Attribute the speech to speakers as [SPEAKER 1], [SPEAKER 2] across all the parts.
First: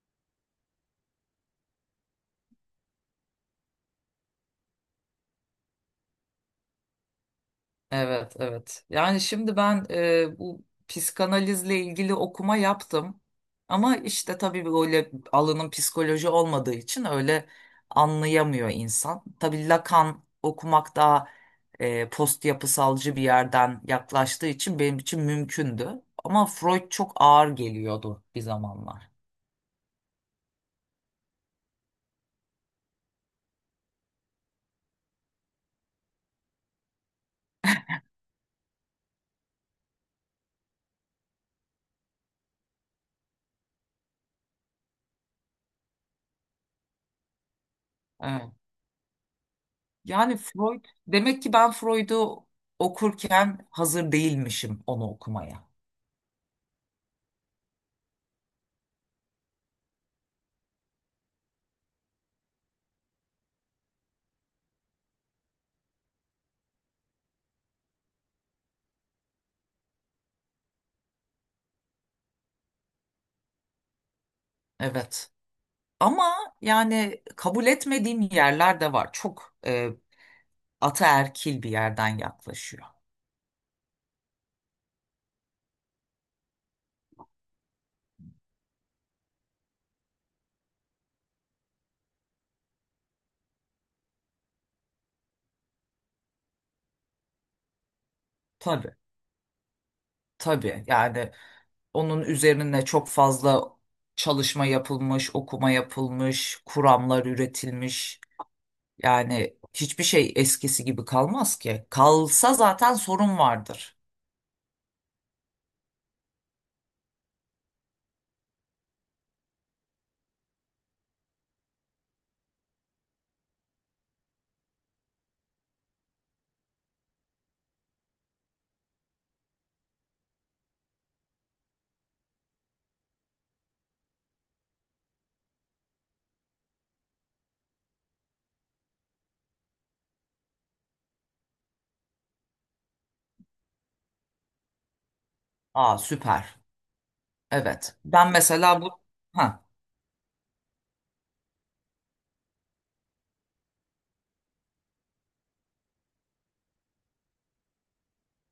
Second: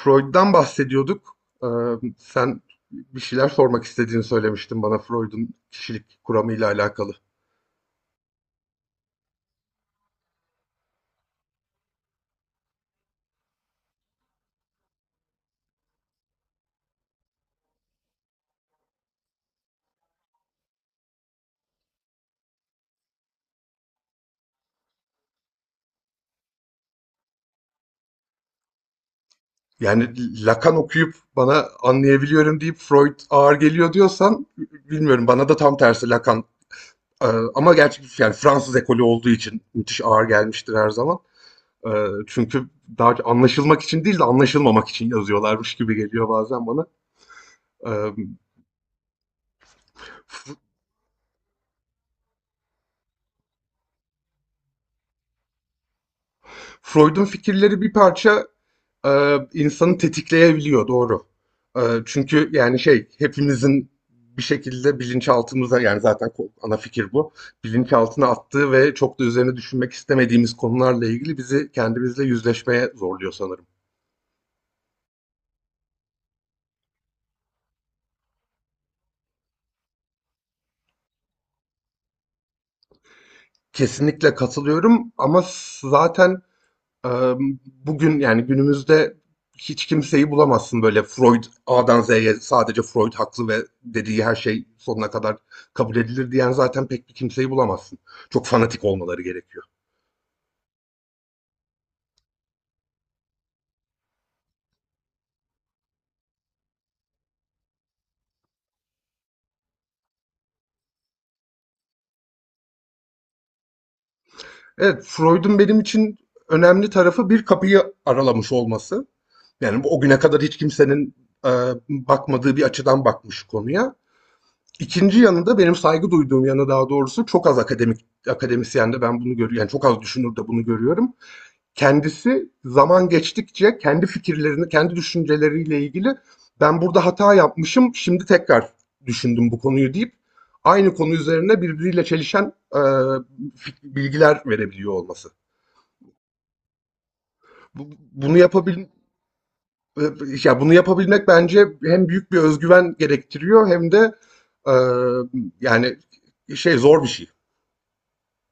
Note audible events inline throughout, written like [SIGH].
[SPEAKER 1] Freud'dan bahsediyorduk. Ee, Sen bir şeyler sormak istediğini söylemiştin bana Freud'un kişilik kuramıyla alakalı.
[SPEAKER 2] Evet, evet. Yani şimdi ben bu psikanalizle ilgili okuma yaptım. Ama işte tabii böyle alanın psikoloji olmadığı için öyle anlayamıyor insan. Tabii Lacan okumak daha post yapısalcı bir yerden yaklaştığı için benim için mümkündü. Ama Freud çok ağır geliyordu bir zamanlar.
[SPEAKER 1] Yani Lacan okuyup bana anlayabiliyorum deyip Freud ağır geliyor diyorsan bilmiyorum, bana da tam tersi Lacan Ee, ama gerçek, yani Fransız ekolü olduğu için müthiş ağır gelmiştir her zaman. Çünkü daha anlaşılmak için değil de anlaşılmamak için yazıyorlarmış gibi geliyor bazen bana. Ee,
[SPEAKER 2] Evet. Yani Freud demek ki ben Freud'u okurken hazır değilmişim onu okumaya.
[SPEAKER 1] Freud'un fikirleri bir parça insanı tetikleyebiliyor, doğru. E, çünkü yani şey, hepimizin bir şekilde bilinçaltımıza, yani zaten ana fikir bu. Bilinçaltına attığı ve çok da üzerine düşünmek istemediğimiz konularla ilgili bizi kendimizle yüzleşmeye zorluyor sanırım.
[SPEAKER 2] Evet. Ama yani kabul etmediğim yerler de var. Çok ataerkil bir yerden yaklaşıyor.
[SPEAKER 1] Kesinlikle katılıyorum ama zaten Eee, bugün yani günümüzde hiç kimseyi bulamazsın böyle Freud A'dan Z'ye sadece Freud haklı ve dediği her şey sonuna kadar kabul edilir diyen, zaten pek bir kimseyi bulamazsın. Çok fanatik
[SPEAKER 2] Tabii,
[SPEAKER 1] olmaları gerekiyor.
[SPEAKER 2] tabii. Yani onun üzerine çok fazla çalışma yapılmış, okuma yapılmış, kuramlar üretilmiş. Yani hiçbir şey eskisi gibi kalmaz ki. Kalsa zaten sorun vardır.
[SPEAKER 1] Evet, Freud'un benim için önemli tarafı bir kapıyı aralamış olması. Yani o güne kadar hiç kimsenin e, bakmadığı bir açıdan bakmış konuya. İkinci yanı da, benim saygı duyduğum yanı daha doğrusu, çok az akademik akademisyen de ben bunu görüyorum. Yani çok az düşünür de bunu görüyorum. Kendisi zaman geçtikçe kendi fikirlerini, kendi düşünceleriyle ilgili ben burada hata yapmışım, şimdi tekrar düşündüm bu konuyu deyip aynı konu üzerine birbiriyle çelişen bilgiler verebiliyor olması.
[SPEAKER 2] Aa, süper.
[SPEAKER 1] Bu-
[SPEAKER 2] Evet. Ben
[SPEAKER 1] bunu
[SPEAKER 2] mesela
[SPEAKER 1] yapabil
[SPEAKER 2] bu ha,
[SPEAKER 1] e, Ya bunu yapabilmek bence hem büyük bir özgüven gerektiriyor hem de e, yani şey, zor bir şey.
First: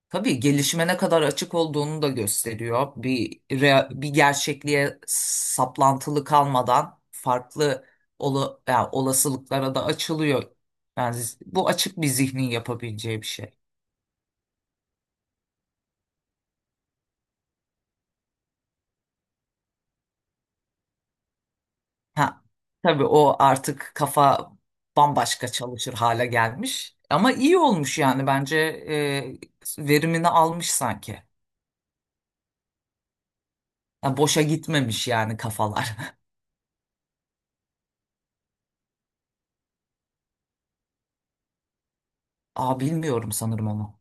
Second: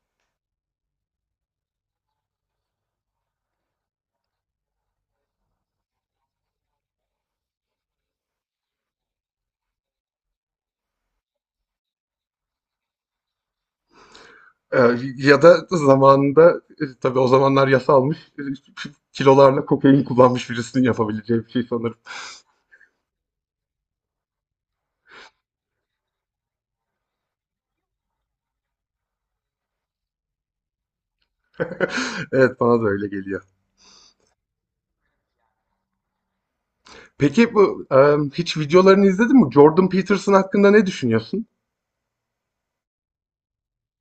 [SPEAKER 2] tabii gelişime ne kadar açık olduğunu da gösteriyor. Bir gerçekliğe saplantılı kalmadan farklı yani olasılıklara da açılıyor. Yani bu açık bir zihnin yapabileceği bir şey.
[SPEAKER 1] Ee, Ya da zamanında, tabii o zamanlar yasalmış, kilolarla kokain kullanmış birisinin yapabileceği bir şey sanırım.
[SPEAKER 2] Ha, tabii o artık kafa bambaşka çalışır hale gelmiş. Ama iyi olmuş yani bence verimini almış sanki.
[SPEAKER 1] [LAUGHS] Evet, bana da öyle geliyor.
[SPEAKER 2] Ha, boşa gitmemiş yani kafalar.
[SPEAKER 1] Peki bu hiç videolarını izledin mi? Jordan Peterson hakkında ne düşünüyorsun?
[SPEAKER 2] [LAUGHS] Aa, bilmiyorum sanırım onu.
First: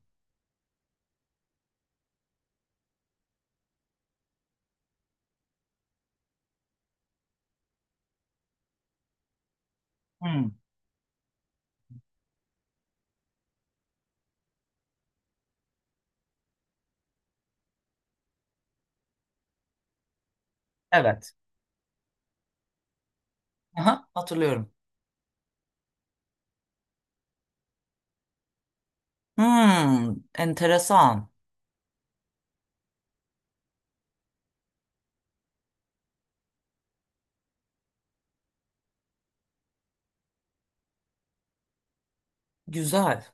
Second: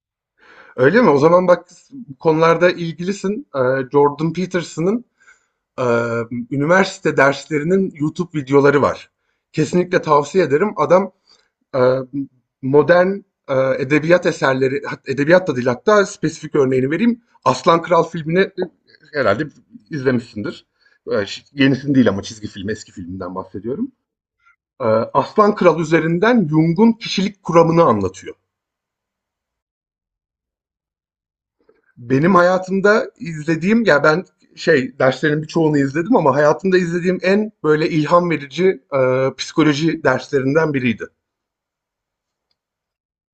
[SPEAKER 1] Öyle mi? O zaman bak, bu konularda ilgilisin. Jordan Peterson'ın eee, üniversite derslerinin YouTube videoları var. Kesinlikle tavsiye
[SPEAKER 2] Hmm,
[SPEAKER 1] ederim. Adam e, modern edebiyat eserleri, edebiyat da değil hatta, spesifik örneğini vereyim. Aslan Kral filmini herhalde izlemişsindir.
[SPEAKER 2] evet.
[SPEAKER 1] Yenisini değil ama, çizgi film, eski filminden bahsediyorum.
[SPEAKER 2] Aha, hatırlıyorum.
[SPEAKER 1] E, Aslan Kral üzerinden Jung'un kişilik kuramını anlatıyor.
[SPEAKER 2] Hmm, enteresan.
[SPEAKER 1] Benim hayatımda izlediğim, ya ben şey, derslerin birçoğunu izledim ama hayatımda izlediğim en böyle ilham verici psikoloji derslerinden biriydi.
[SPEAKER 2] Güzel.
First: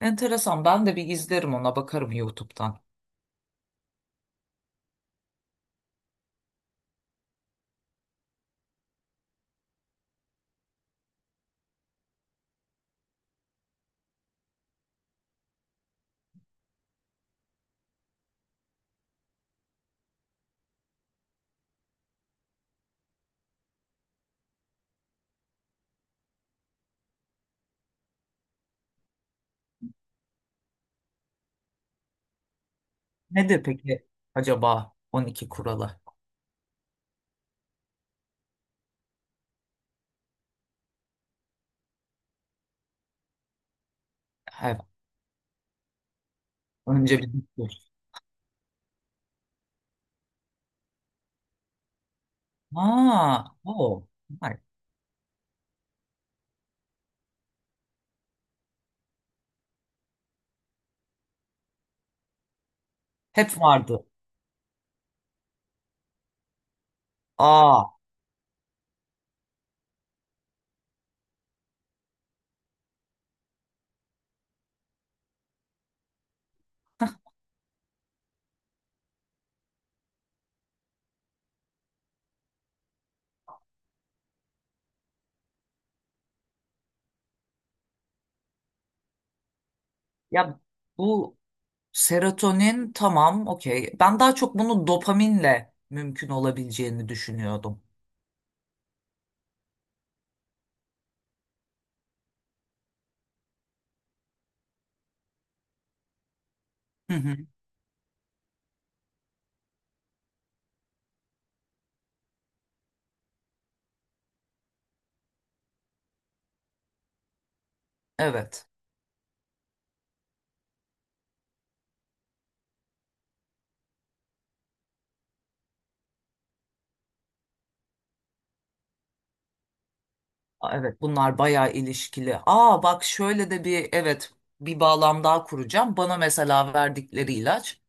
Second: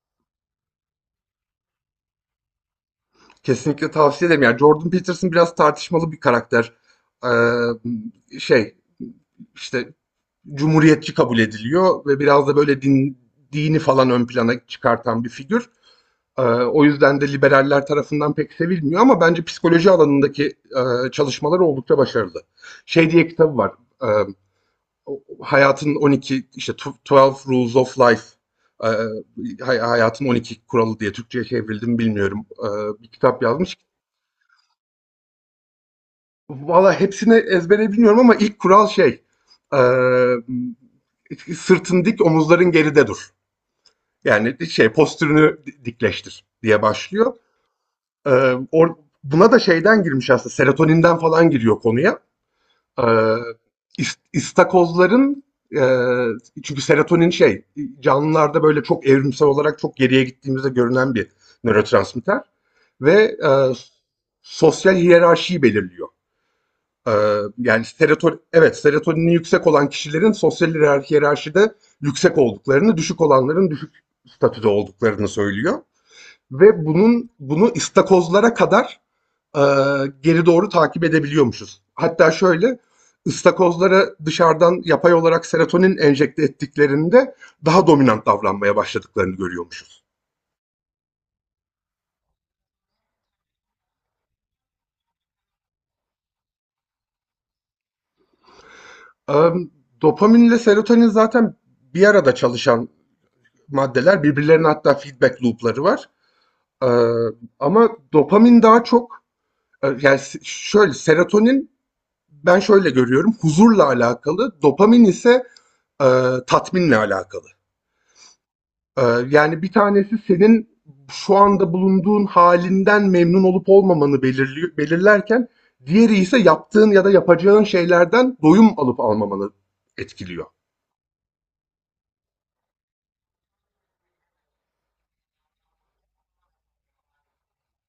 [SPEAKER 2] Enteresan. Ben de bir izlerim ona bakarım YouTube'dan.
[SPEAKER 1] Kesinlikle tavsiye ederim. Yani Jordan Peterson biraz tartışmalı bir karakter. Şey işte, cumhuriyetçi kabul ediliyor ve biraz da böyle din, dini falan ön plana çıkartan bir figür. O yüzden de liberaller tarafından pek sevilmiyor ama bence psikoloji alanındaki çalışmaları oldukça başarılı. Şey diye kitabı var. Ee, Hayatın 12 işte, Twelve Rules of Life, e, hayatın 12 kuralı diye Türkçe'ye çevrildi mi bilmiyorum. Bir kitap
[SPEAKER 2] Nedir
[SPEAKER 1] yazmış.
[SPEAKER 2] peki acaba 12 kuralı?
[SPEAKER 1] Valla hepsini ezbere bilmiyorum ama ilk kural şey, eee, sırtın dik, omuzların geride dur. Yani
[SPEAKER 2] Evet.
[SPEAKER 1] şey, postürünü dikleştir diye
[SPEAKER 2] Önce bir
[SPEAKER 1] başlıyor.
[SPEAKER 2] dur.
[SPEAKER 1] Eee, or- Buna da şeyden girmiş aslında, serotoninden falan giriyor konuya. Eee
[SPEAKER 2] Aa, o. Hayır.
[SPEAKER 1] istakozların, eee, çünkü serotonin şey, canlılarda böyle çok evrimsel olarak çok geriye gittiğimizde görünen bir nörotransmitter. Ve
[SPEAKER 2] Hep vardı.
[SPEAKER 1] sosyal hiyerarşiyi belirliyor.
[SPEAKER 2] Aa,
[SPEAKER 1] Yani serotonin, evet, serotonini yüksek olan kişilerin sosyal hiyerarşide yüksek olduklarını, düşük olanların düşük statüde olduklarını söylüyor. Ve bunu istakozlara kadar e, geri doğru takip edebiliyormuşuz. Hatta şöyle, ıstakozlara dışarıdan yapay olarak serotonin enjekte ettiklerinde daha dominant davranmaya başladıklarını görüyormuşuz.
[SPEAKER 2] ya bu serotonin tamam, okey. Ben daha çok bunu dopaminle mümkün olabileceğini düşünüyordum.
[SPEAKER 1] Ee, Dopaminle serotonin zaten bir arada çalışan maddeler. Birbirlerine hatta feedback loop'ları var. Ee,
[SPEAKER 2] Hı hı.
[SPEAKER 1] Ama dopamin daha çok şöyle, serotonin ben şöyle görüyorum, huzurla alakalı, dopamin ise e, tatminle alakalı.
[SPEAKER 2] Evet.
[SPEAKER 1] Ee, Yani bir tanesi senin şu anda bulunduğun halinden memnun olup olmamanı belirlerken diğeri ise yaptığın ya da yapacağın şeylerden doyum alıp almamanı etkiliyor.
[SPEAKER 2] Aa, evet, bunlar bayağı ilişkili. Aa, bak şöyle de bir evet, bir bağlam daha kuracağım. Bana mesela verdikleri ilaç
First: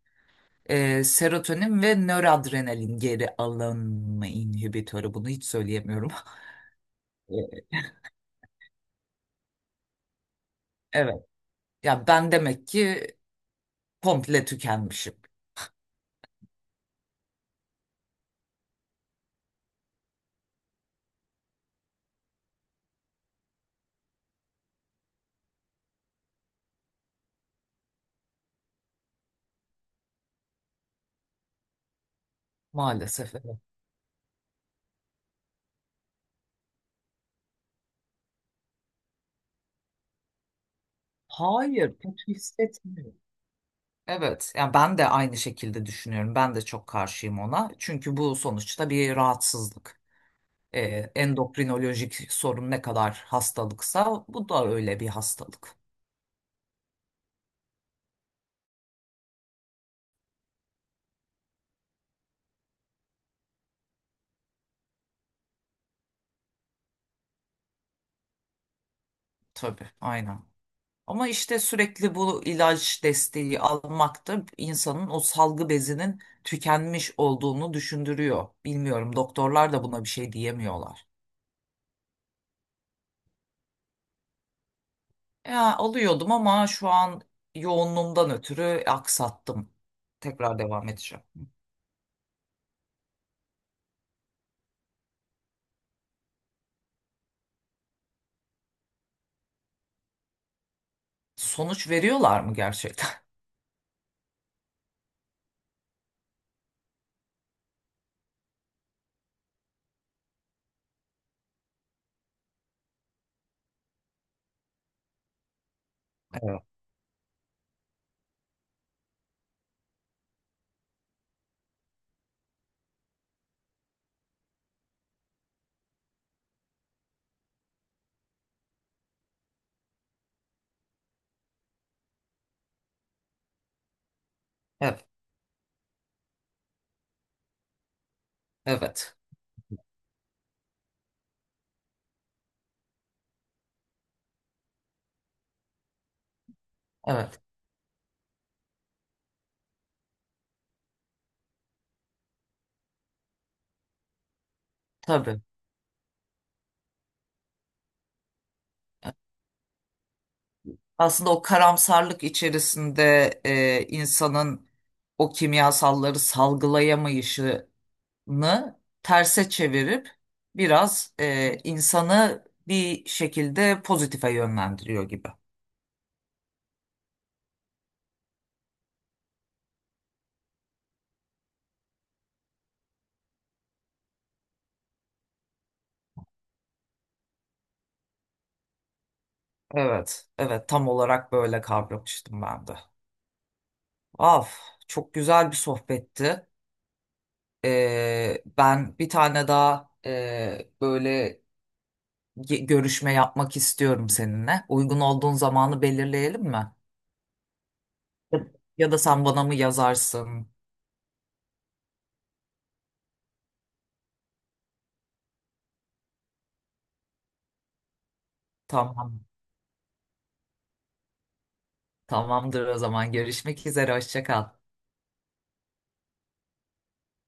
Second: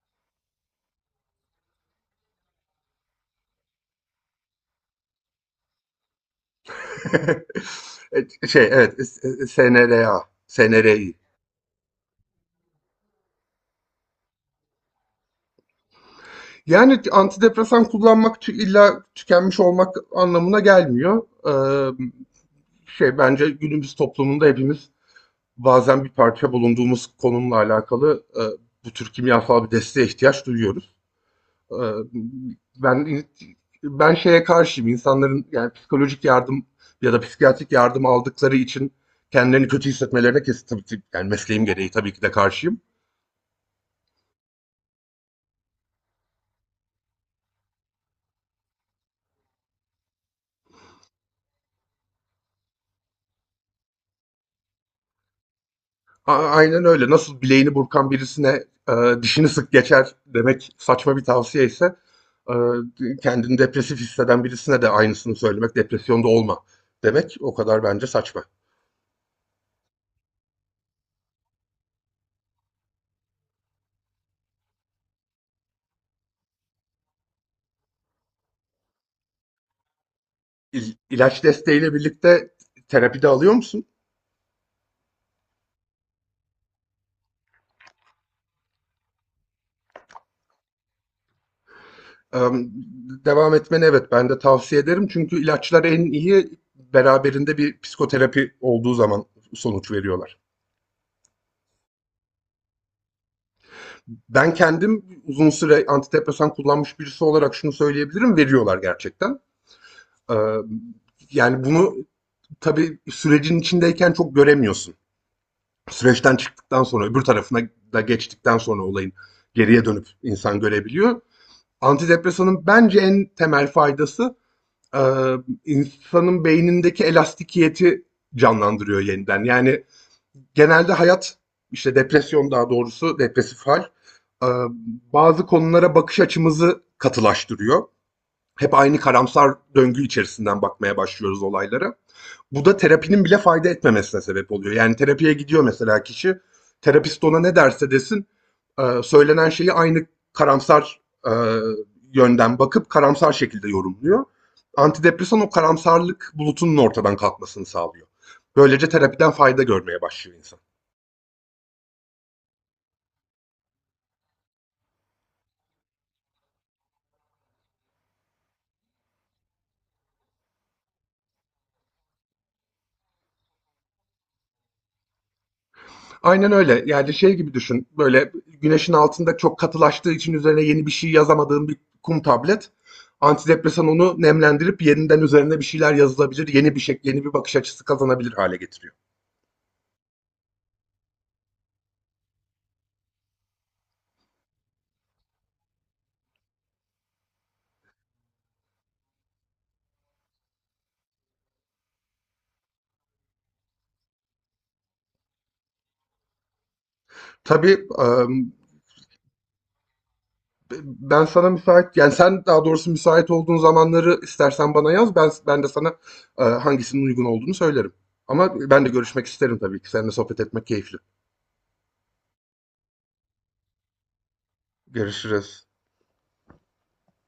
[SPEAKER 2] serotonin ve nöradrenalin geri alınma inhibitörü. Bunu hiç söyleyemiyorum. [LAUGHS] E,
[SPEAKER 1] [LAUGHS] SNRA, SNRI.
[SPEAKER 2] Evet. Ya ben demek ki komple tükenmişim.
[SPEAKER 1] Yani antidepresan kullanmak illa tükenmiş olmak anlamına gelmiyor. Şey, bence günümüz toplumunda hepimiz bazen bir parça bulunduğumuz konumla alakalı bu tür kimyasal bir desteğe ihtiyaç duyuyoruz. Ee, ben
[SPEAKER 2] Maalesef evet.
[SPEAKER 1] ben şeye karşıyım. İnsanların, yani psikolojik yardım ya da psikiyatrik yardım aldıkları için kendilerini kötü hissetmelerine kesin tabii yani mesleğim gereği
[SPEAKER 2] Hayır,
[SPEAKER 1] tabii ki
[SPEAKER 2] kötü
[SPEAKER 1] de karşıyım.
[SPEAKER 2] hissetmiyorum. Evet, yani ben de aynı şekilde düşünüyorum. Ben de çok karşıyım ona. Çünkü bu sonuçta bir rahatsızlık. Ee, Endokrinolojik sorun ne kadar hastalıksa bu da öyle bir hastalık.
[SPEAKER 1] Aynen öyle. Nasıl bileğini burkan birisine e, dişini sık geçer demek saçma bir tavsiye ise e, kendini depresif hisseden birisine de aynısını söylemek, depresyonda olma demek o kadar bence saçma.
[SPEAKER 2] Tabii, aynen. Ama işte sürekli bu ilaç desteği almak da insanın o salgı bezinin tükenmiş olduğunu düşündürüyor. Bilmiyorum, doktorlar da buna bir şey diyemiyorlar.
[SPEAKER 1] İlaç desteğiyle birlikte terapi de alıyor musun?
[SPEAKER 2] Ya alıyordum ama şu an yoğunluğumdan ötürü aksattım. Tekrar devam edeceğim.
[SPEAKER 1] Ee, Devam etmeni, evet, ben de tavsiye ederim. Çünkü ilaçlar en iyi beraberinde bir psikoterapi olduğu zaman sonuç veriyorlar.
[SPEAKER 2] Sonuç veriyorlar mı gerçekten?
[SPEAKER 1] Ben kendim uzun süre antidepresan kullanmış birisi olarak şunu söyleyebilirim, veriyorlar gerçekten. Ee, Yani bunu tabii sürecin içindeyken çok göremiyorsun. Süreçten
[SPEAKER 2] [LAUGHS] Evet.
[SPEAKER 1] çıktıktan sonra, öbür tarafına da geçtikten sonra olayın, geriye dönüp insan görebiliyor. Antidepresanın bence en temel faydası, eee, insanın beynindeki elastikiyeti canlandırıyor yeniden. Yani genelde hayat, işte depresyon daha doğrusu, depresif hal, eee,
[SPEAKER 2] Evet.
[SPEAKER 1] bazı konulara bakış açımızı katılaştırıyor. Hep aynı
[SPEAKER 2] Evet.
[SPEAKER 1] karamsar döngü içerisinden bakmaya başlıyoruz olaylara. Bu da terapinin bile fayda etmemesine sebep oluyor. Yani terapiye gidiyor mesela kişi, terapist ona
[SPEAKER 2] Evet.
[SPEAKER 1] ne derse desin, söylenen şeyi aynı karamsar e, yönden bakıp karamsar şekilde yorumluyor. Antidepresan
[SPEAKER 2] Tabii.
[SPEAKER 1] o karamsarlık bulutunun ortadan kalkmasını sağlıyor. Böylece terapiden fayda görmeye başlıyor insan.
[SPEAKER 2] Aslında o karamsarlık içerisinde insanın o kimyasalları salgılayamayışı mı terse çevirip biraz insanı bir şekilde pozitife yönlendiriyor gibi.
[SPEAKER 1] Aynen öyle. Yani şey gibi düşün. Böyle güneşin altında çok katılaştığı için üzerine yeni bir şey yazamadığın bir kum tablet. Antidepresan onu nemlendirip yeniden üzerine bir şeyler yazılabilir, yeni bir şekil, yeni bir bakış açısı kazanabilir hale getiriyor.
[SPEAKER 2] Evet, evet tam olarak böyle kavramıştım ben de. Af, çok güzel bir sohbetti. Ben bir tane daha böyle görüşme yapmak istiyorum seninle. Uygun olduğun zamanı belirleyelim mi?
[SPEAKER 1] Tabii
[SPEAKER 2] Ya, ya da sen bana mı yazarsın?
[SPEAKER 1] ben sana müsait, yani sen daha doğrusu müsait olduğun zamanları istersen bana yaz. Ben de sana hangisinin uygun olduğunu söylerim. Ama ben de
[SPEAKER 2] Tamam.
[SPEAKER 1] görüşmek isterim tabii ki. Seninle sohbet etmek keyifli.
[SPEAKER 2] Tamamdır o zaman. Görüşmek üzere. Hoşça kal.
[SPEAKER 1] Görüşürüz.